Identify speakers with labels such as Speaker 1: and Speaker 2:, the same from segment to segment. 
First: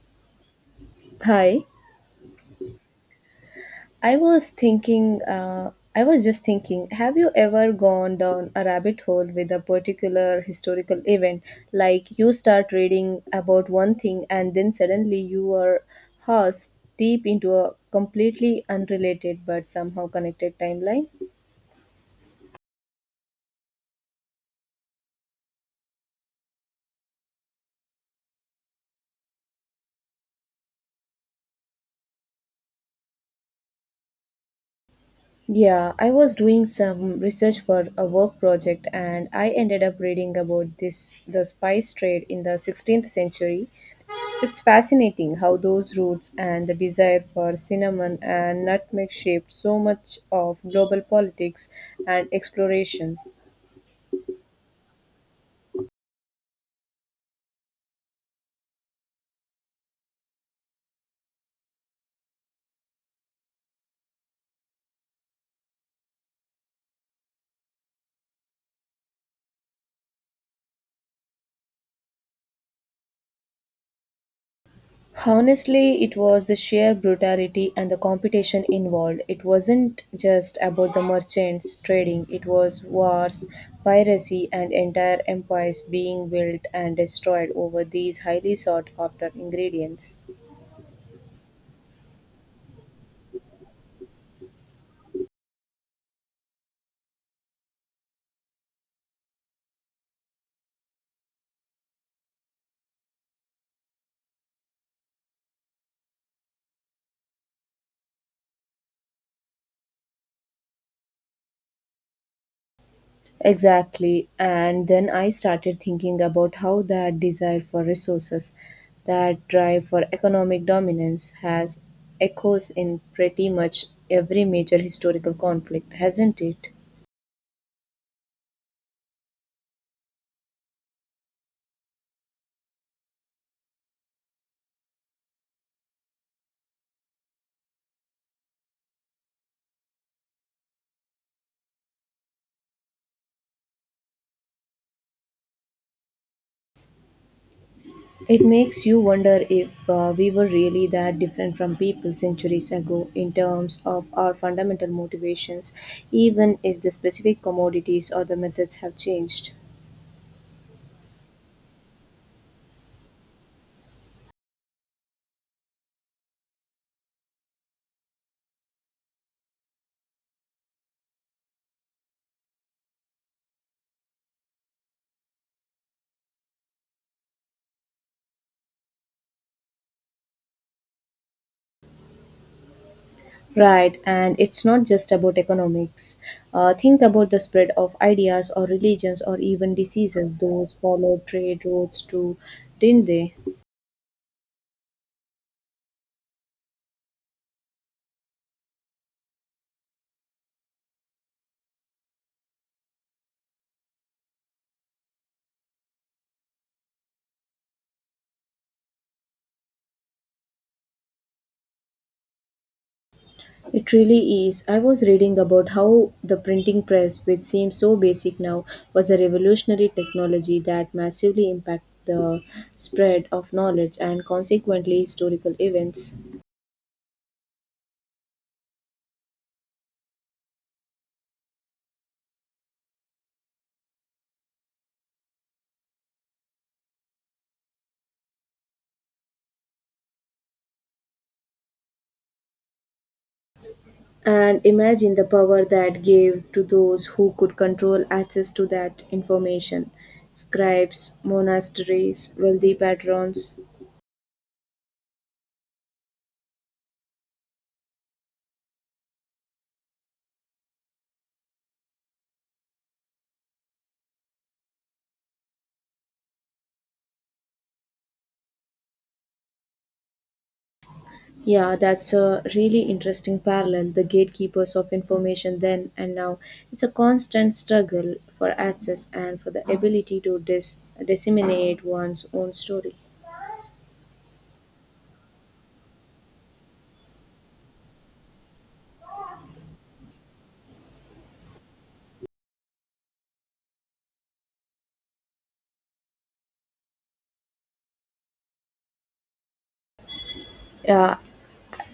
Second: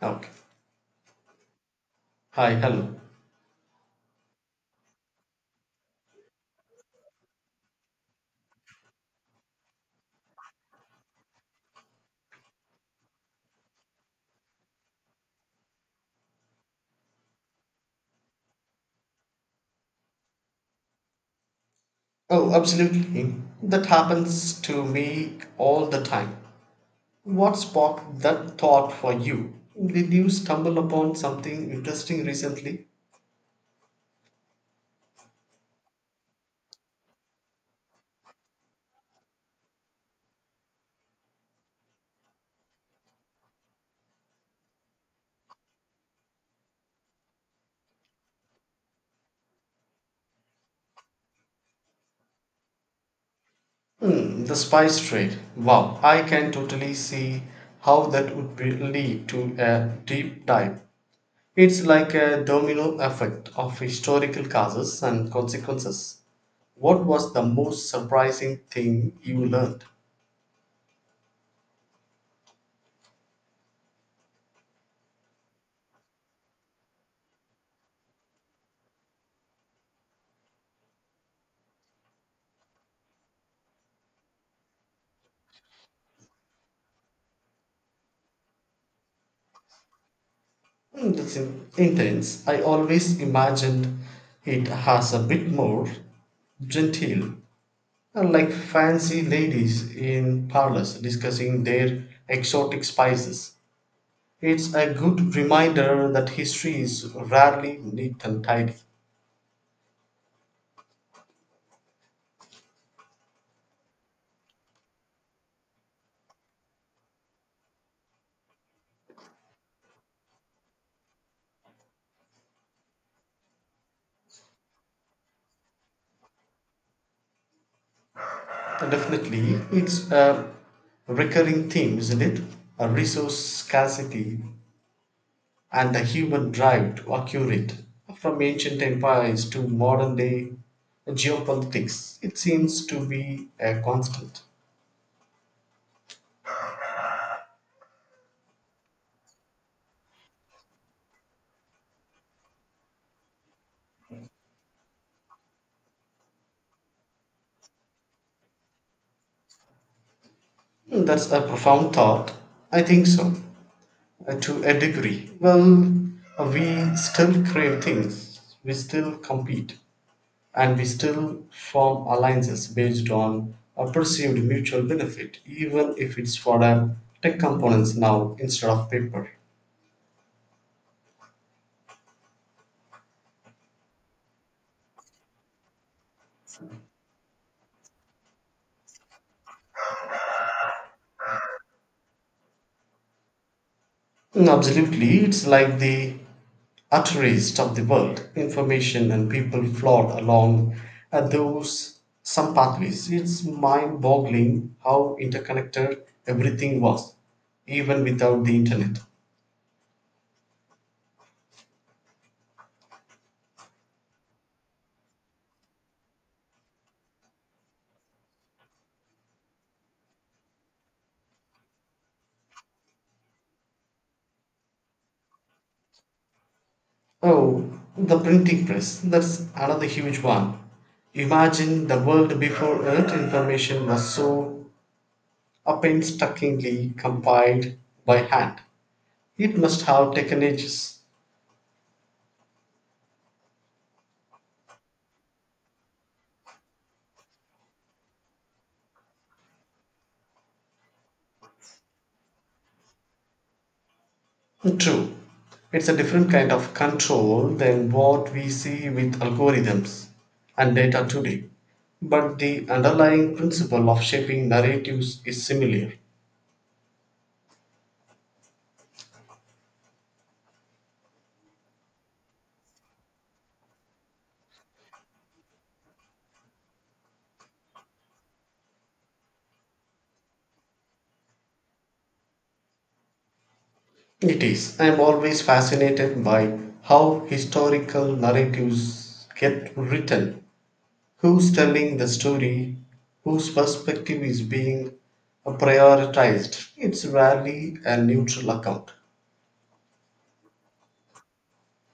Speaker 1: Okay.
Speaker 2: Hi,
Speaker 1: Hi, hello.
Speaker 2: I was just thinking, have you ever gone down a rabbit hole with a particular historical event? Like you start reading about one thing and then suddenly you are horse deep into a completely unrelated but somehow connected timeline?
Speaker 1: Oh, absolutely. That happens to me all the time. What sparked that thought for you? Did you stumble upon something interesting recently?
Speaker 2: Yeah, I was doing some research for a work project and I ended up reading about this the spice trade in the 16th century. It's fascinating how those roots and the desire for cinnamon and nutmeg shaped so much of global politics and exploration.
Speaker 1: Hmm, the spice trade. Wow, I can totally see how that would lead to a deep dive. It's like a domino effect of historical causes and consequences. What was the most surprising thing you learned?
Speaker 2: Honestly, it was the sheer brutality and the competition involved. It wasn't just about the merchants trading, it was wars, piracy, and entire empires being built and destroyed over these highly sought after ingredients.
Speaker 1: Mm, that's intense. I always imagined it has a bit more genteel, like fancy ladies in parlors discussing their exotic spices. It's a good reminder that history is rarely neat and tidy.
Speaker 2: Exactly. And then I started thinking about how that desire for resources, that drive for economic dominance, has echoes in pretty much every major historical conflict, hasn't it?
Speaker 1: Definitely, it's a recurring theme, isn't it? A resource scarcity, and the human drive to acquire it, from ancient empires to modern day geopolitics, it seems to be a constant.
Speaker 2: It makes you wonder if we were really that different from people centuries ago in terms of our fundamental motivations, even if the specific commodities or the methods have changed.
Speaker 1: Hmm, that's a profound thought. I think so, to a degree. Well, we still crave things, we still compete, and we still form alliances based on a perceived mutual benefit, even if it's for a tech components now instead of paper.
Speaker 2: Right, and it's not just about economics. Think about the spread of ideas or religions or even diseases. Those followed trade routes too, didn't they?
Speaker 1: Mm, absolutely, it's like the Utterist of the world, information and people flowed along at those some pathways. It's mind boggling how interconnected everything was, even without the internet.
Speaker 2: It really is. I was reading about how the printing press, which seems so basic now, was a revolutionary technology that massively impacted the spread of knowledge and consequently historical events.
Speaker 1: Oh, the printing press, that's another huge one. Imagine the world before it, information was so painstakingly compiled by hand. It must have taken ages.
Speaker 2: And imagine the power that gave to those who could control access to that information: scribes, monasteries, wealthy patrons.
Speaker 1: True, it's a different kind of control than what we see with algorithms and data today. But the underlying principle of shaping narratives is similar.
Speaker 2: Yeah, that's a really interesting parallel. The gatekeepers of information then and now. It's a constant struggle for access and for the ability to disseminate one's own story.
Speaker 1: It is. I am always fascinated by how historical narratives get written, who's telling the story, whose perspective is being prioritized. It's rarely a neutral account.
Speaker 2: Yeah,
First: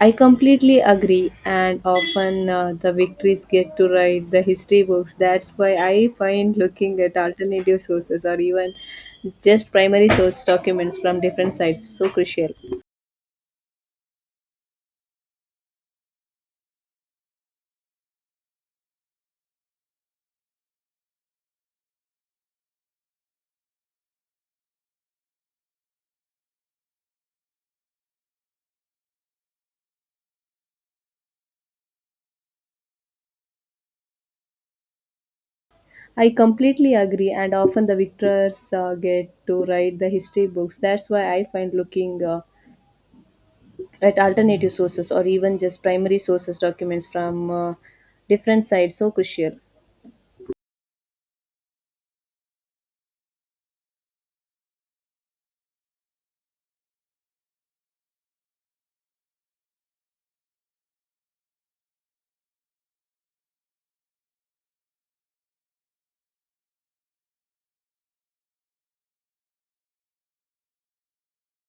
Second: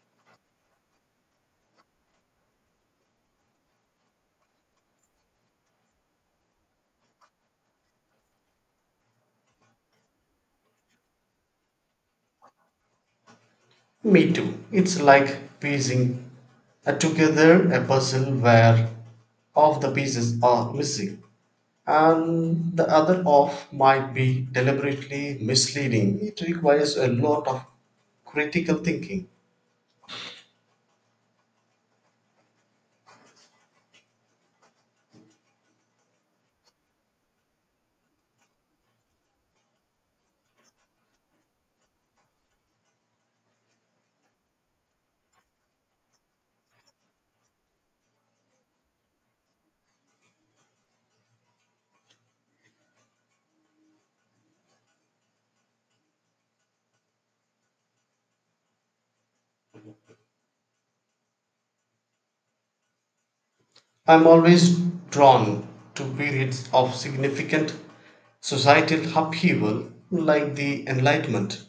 Speaker 2: I completely agree, and often the victories get to write the history books. That's why I find looking at alternative sources or even just primary source documents from different sites so crucial.
Speaker 1: Me too. It's like piecing together a puzzle where half the pieces are missing and the other half might be deliberately misleading. It requires a lot of critical thinking.
Speaker 2: I completely agree, and often the victors get to write the history books. That's why I find looking at alternative sources or even just primary sources documents from different sites so crucial.
Speaker 1: I'm always drawn to periods of significant societal upheaval like the Enlightenment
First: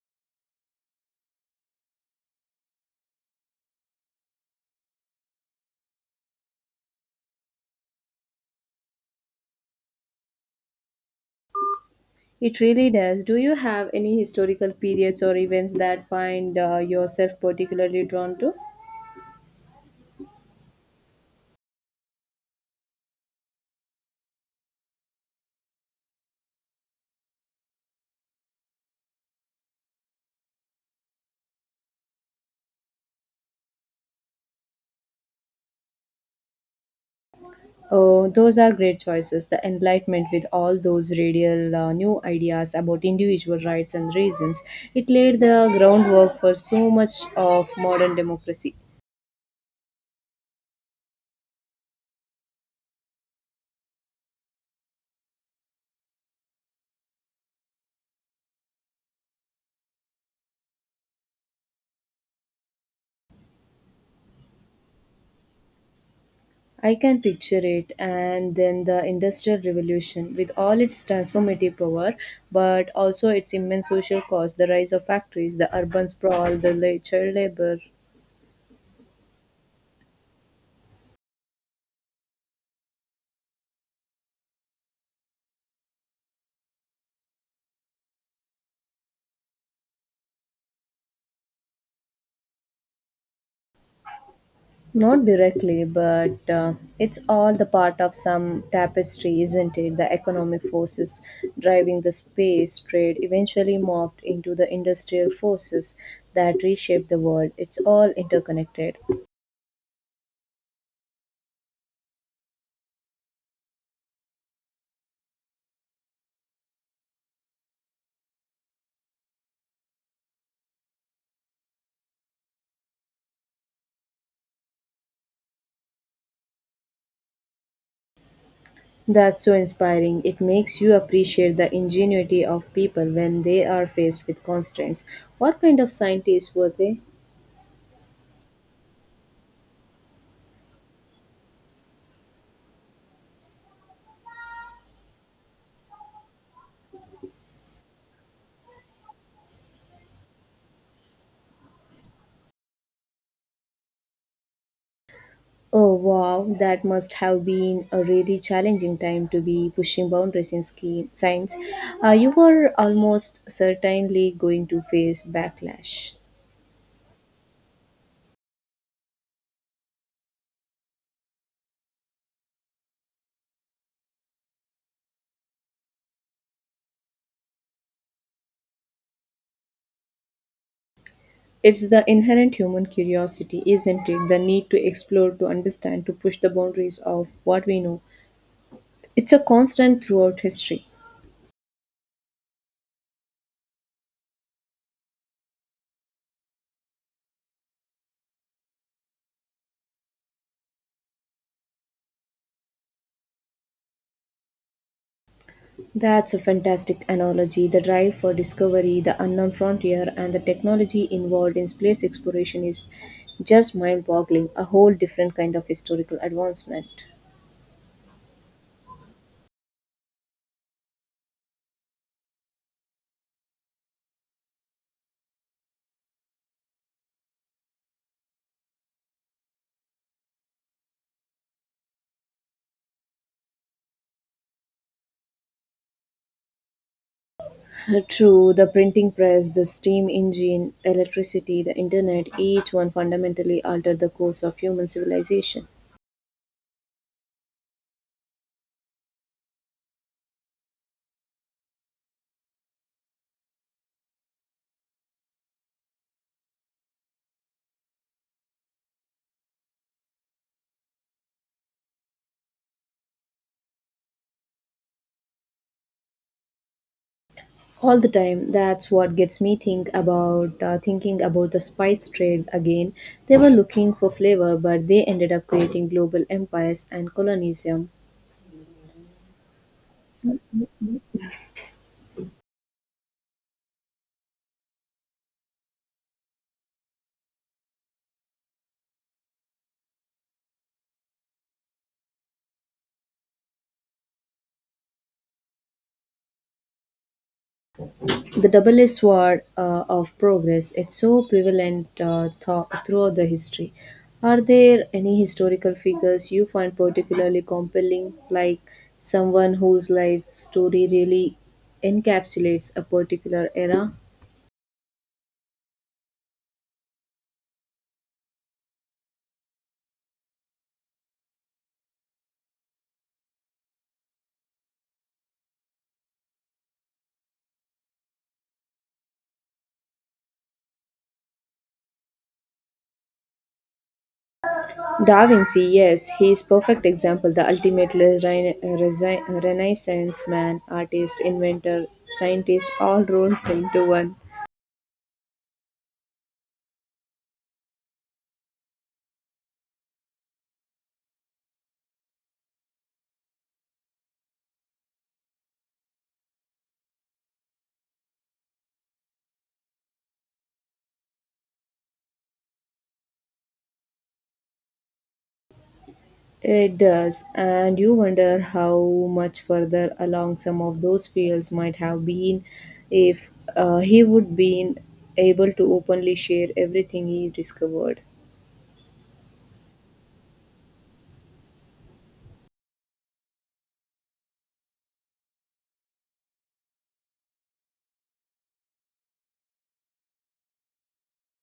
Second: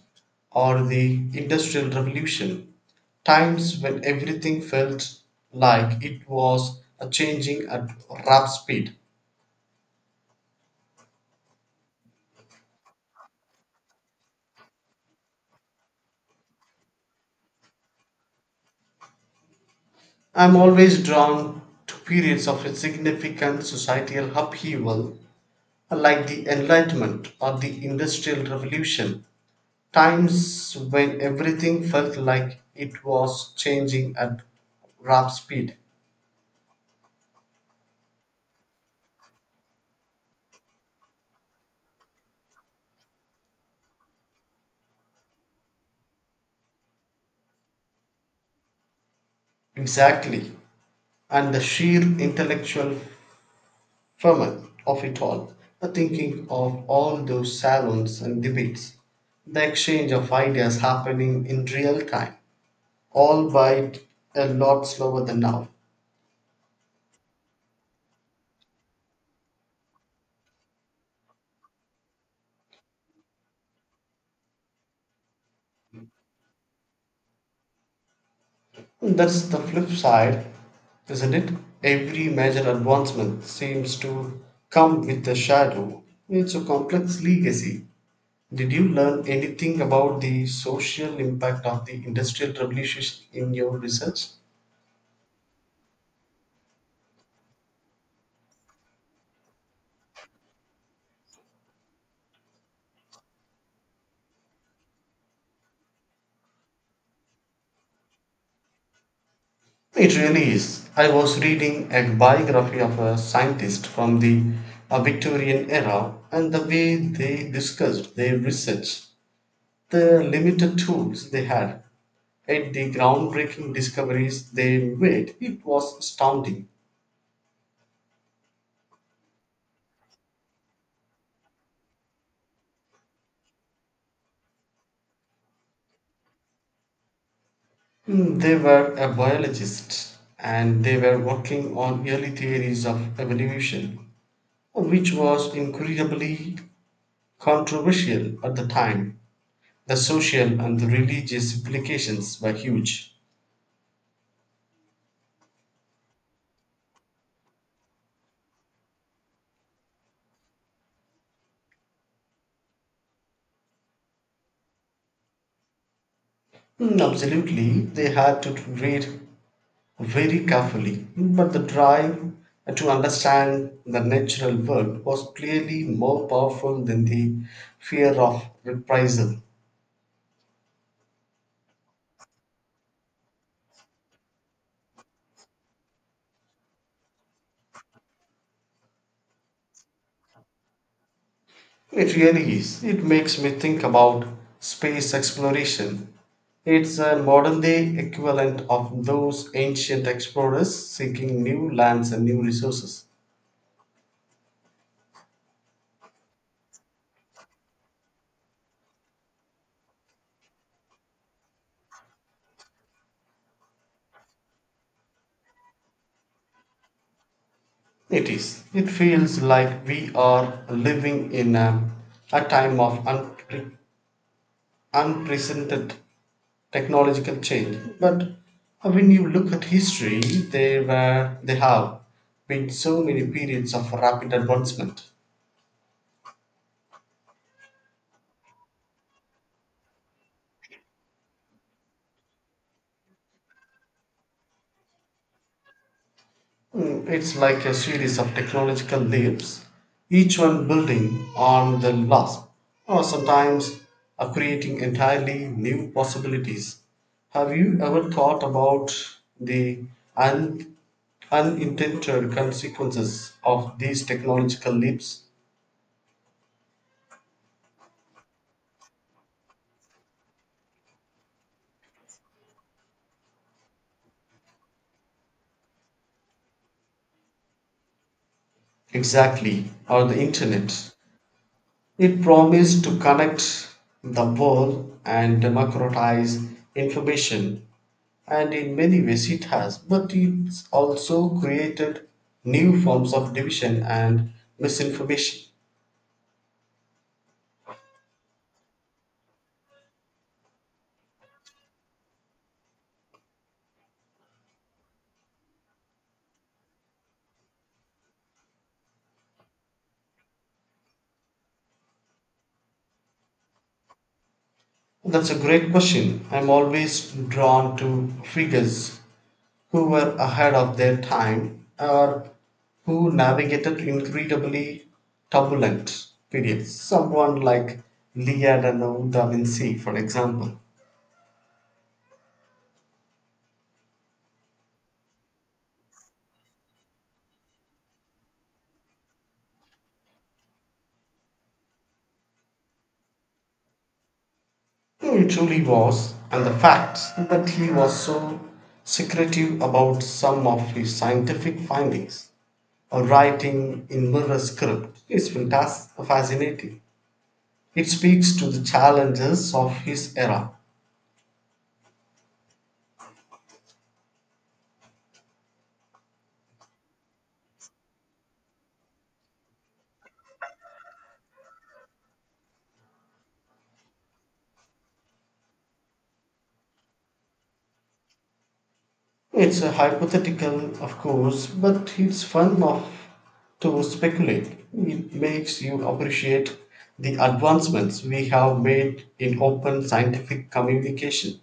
Speaker 1: or the Industrial Revolution, times when everything felt like it was a changing at rap speed.
Speaker 2: It really does. Do you have any historical periods or events that find yourself particularly drawn to?
Speaker 1: I'm always drawn to periods of significant societal upheaval like the Enlightenment or the Industrial Revolution, times when everything felt like it was changing at rap speed.
Speaker 2: Oh, those are great choices. The Enlightenment, with all those radical new ideas about individual rights and reasons, it laid the groundwork for so much of modern democracy.
Speaker 1: Exactly. And the sheer intellectual ferment of it all, the thinking of all those salons and debates, the exchange of ideas happening in real time, all by a lot slower than now.
Speaker 2: I can picture it, and then the Industrial Revolution, with all its transformative power, but also its immense social cost, the rise of factories, the urban sprawl, the child labor.
Speaker 1: That's the flip side, isn't it? Every major advancement seems to come with a shadow. It's a complex legacy. Did you learn anything about the social impact of the Industrial Revolution in your research?
Speaker 2: Not directly, but it's all the part of some tapestry, isn't it? The economic forces driving the space trade eventually morphed into the industrial forces that reshaped the world. It's all interconnected.
Speaker 1: It really is. I was reading a biography of a scientist from the Victorian era, and the way they discussed their research, the limited tools they had, and the groundbreaking discoveries they made, it was astounding.
Speaker 2: That's so inspiring. It makes you appreciate the ingenuity of people when they are faced with constraints. What kind of scientists were they?
Speaker 1: Mm, they were a biologist and they were working on early theories of evolution which was incredibly controversial at the time. The social and the religious implications were huge.
Speaker 2: Oh wow, that must have been a really challenging time to be pushing boundaries in ski science. You were almost certainly going to face backlash.
Speaker 1: Mm, absolutely, they had to read very carefully, but the drive to understand the natural world was clearly more powerful than the fear of reprisal.
Speaker 2: It's the inherent human curiosity, isn't it? The need to explore, to understand, to push the boundaries of what we know. It's a constant throughout history.
Speaker 1: It really is. It makes me think about space exploration. It's a modern day equivalent of those ancient explorers seeking new lands and new resources.
Speaker 2: That's a fantastic analogy. The drive for discovery, the unknown frontier, and the technology involved in space exploration is just mind boggling. A whole different kind of historical advancement.
Speaker 1: It is. It feels like we are living in a time of unprecedented technological change. But when you look at history, there have been so many periods of rapid advancement.
Speaker 2: True, the printing press, the steam engine, electricity, the internet, each one fundamentally altered the course of human civilization.
Speaker 1: Mm, it's like a series of technological leaps, each one building on the last, or sometimes are creating entirely new possibilities. Have you ever thought about the un- unintended consequences of these technological leaps?
Speaker 2: All the time, that's what gets me thinking about the spice trade again. They were looking for flavor, but they ended up creating global empires and colonialism.
Speaker 1: Exactly, or the internet. It promised to connect the world and democratize information, and in many ways it has, but it's also created new forms of division and misinformation.
Speaker 2: The double-edged sword of progress, it's so prevalent throughout the history. Are there any historical figures you find particularly compelling, like someone whose life story really encapsulates a particular era?
Speaker 1: That's a great question. I'm always drawn to figures who were ahead of their time or who navigated incredibly turbulent periods. Someone like Leonardo da Vinci, for example.
Speaker 2: Da Vinci, yes, he is perfect example, the ultimate resi- renaissance man, artist, inventor, scientist, all rolled into one.
Speaker 1: He truly was, and the fact that he was so secretive about some of his scientific findings or writing in mirror script is fantastic, fascinating. It speaks to the challenges of his era.
Speaker 2: It does, and you wonder how much further along some of those fields might have been if he would been able to openly share everything he discovered.
Speaker 1: It's a hypothetical, of course, but it's fun of to speculate. It makes you appreciate the advancements we have made in open scientific communication.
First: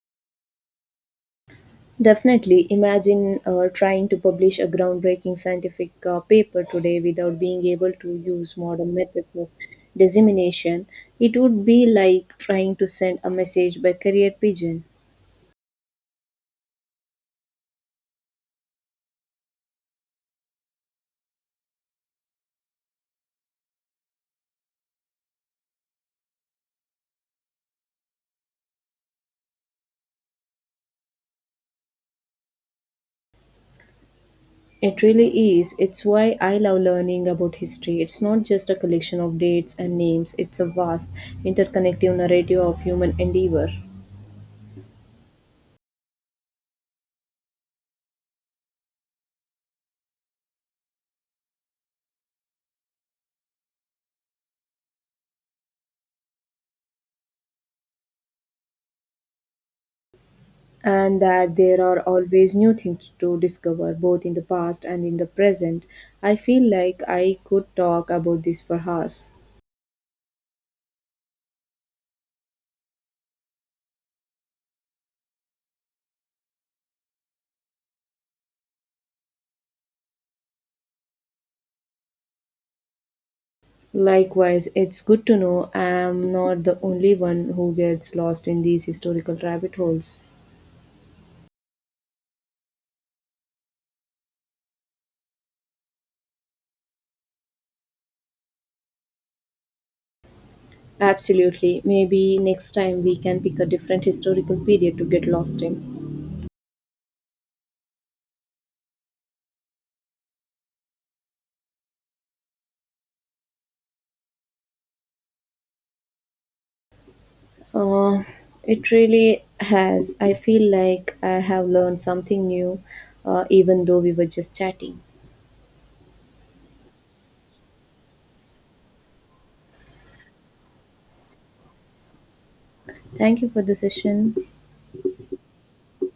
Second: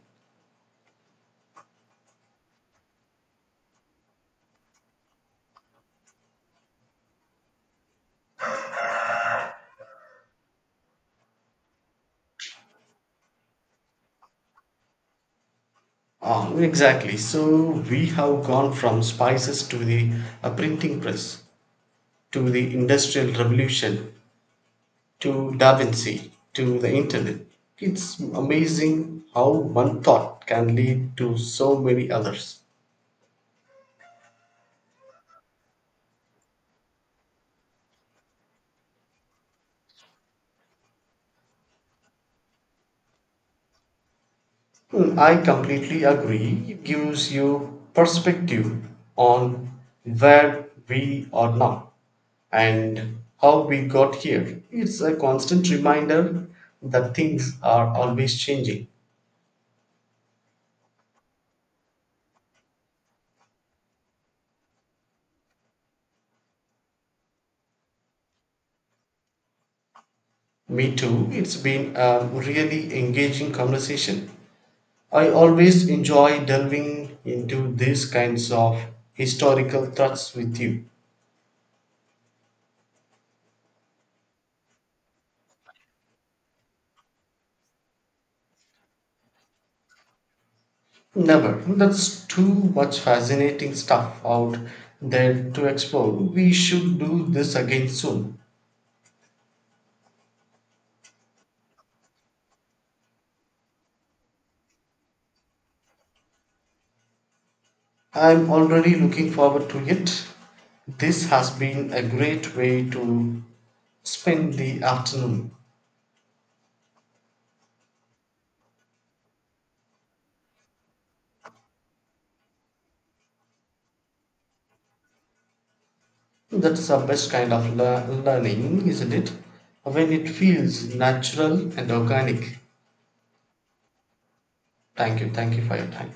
Speaker 2: Definitely, imagine trying to publish a groundbreaking scientific paper today without being able to use modern methods of dissemination. It would be like trying to send a message by carrier pigeon.
Speaker 1: Ah, exactly. So we have gone from spices to the printing press, to the industrial revolution, to Da Vinci, to the internet. It's amazing how one thought can lead to so many others.
Speaker 2: It really is. It's why I love learning about history. It's not just a collection of dates and names, it's a vast, interconnective narrative of human endeavor.
Speaker 1: Hmm, I completely agree. It gives you perspective on where we are now and how we got here. It's a constant reminder that things are always changing.
Speaker 2: And that there are always new things to discover, both in the past and in the present. I feel like I could talk about this for hours.
Speaker 1: Me too. It's been a really engaging conversation. I always enjoy delving into these kinds of historical thoughts with you.
Speaker 2: Likewise, it's good to know I am not the only one who gets lost in these historical rabbit holes.
Speaker 1: Never. That's too much fascinating stuff out there to explore. We should do this again soon.
Speaker 2: Absolutely. Maybe next time we can pick a different historical period to get lost in.
Speaker 1: I'm already looking forward to it. This has been a great way to spend the afternoon.
Speaker 2: Uh, it really has. I feel like I have learned something new, even though we were just chatting.
Speaker 1: That's the best kind of learning, isn't it? When it feels natural and organic.
Speaker 2: Thank you for the session.
Speaker 1: Thank you for your time.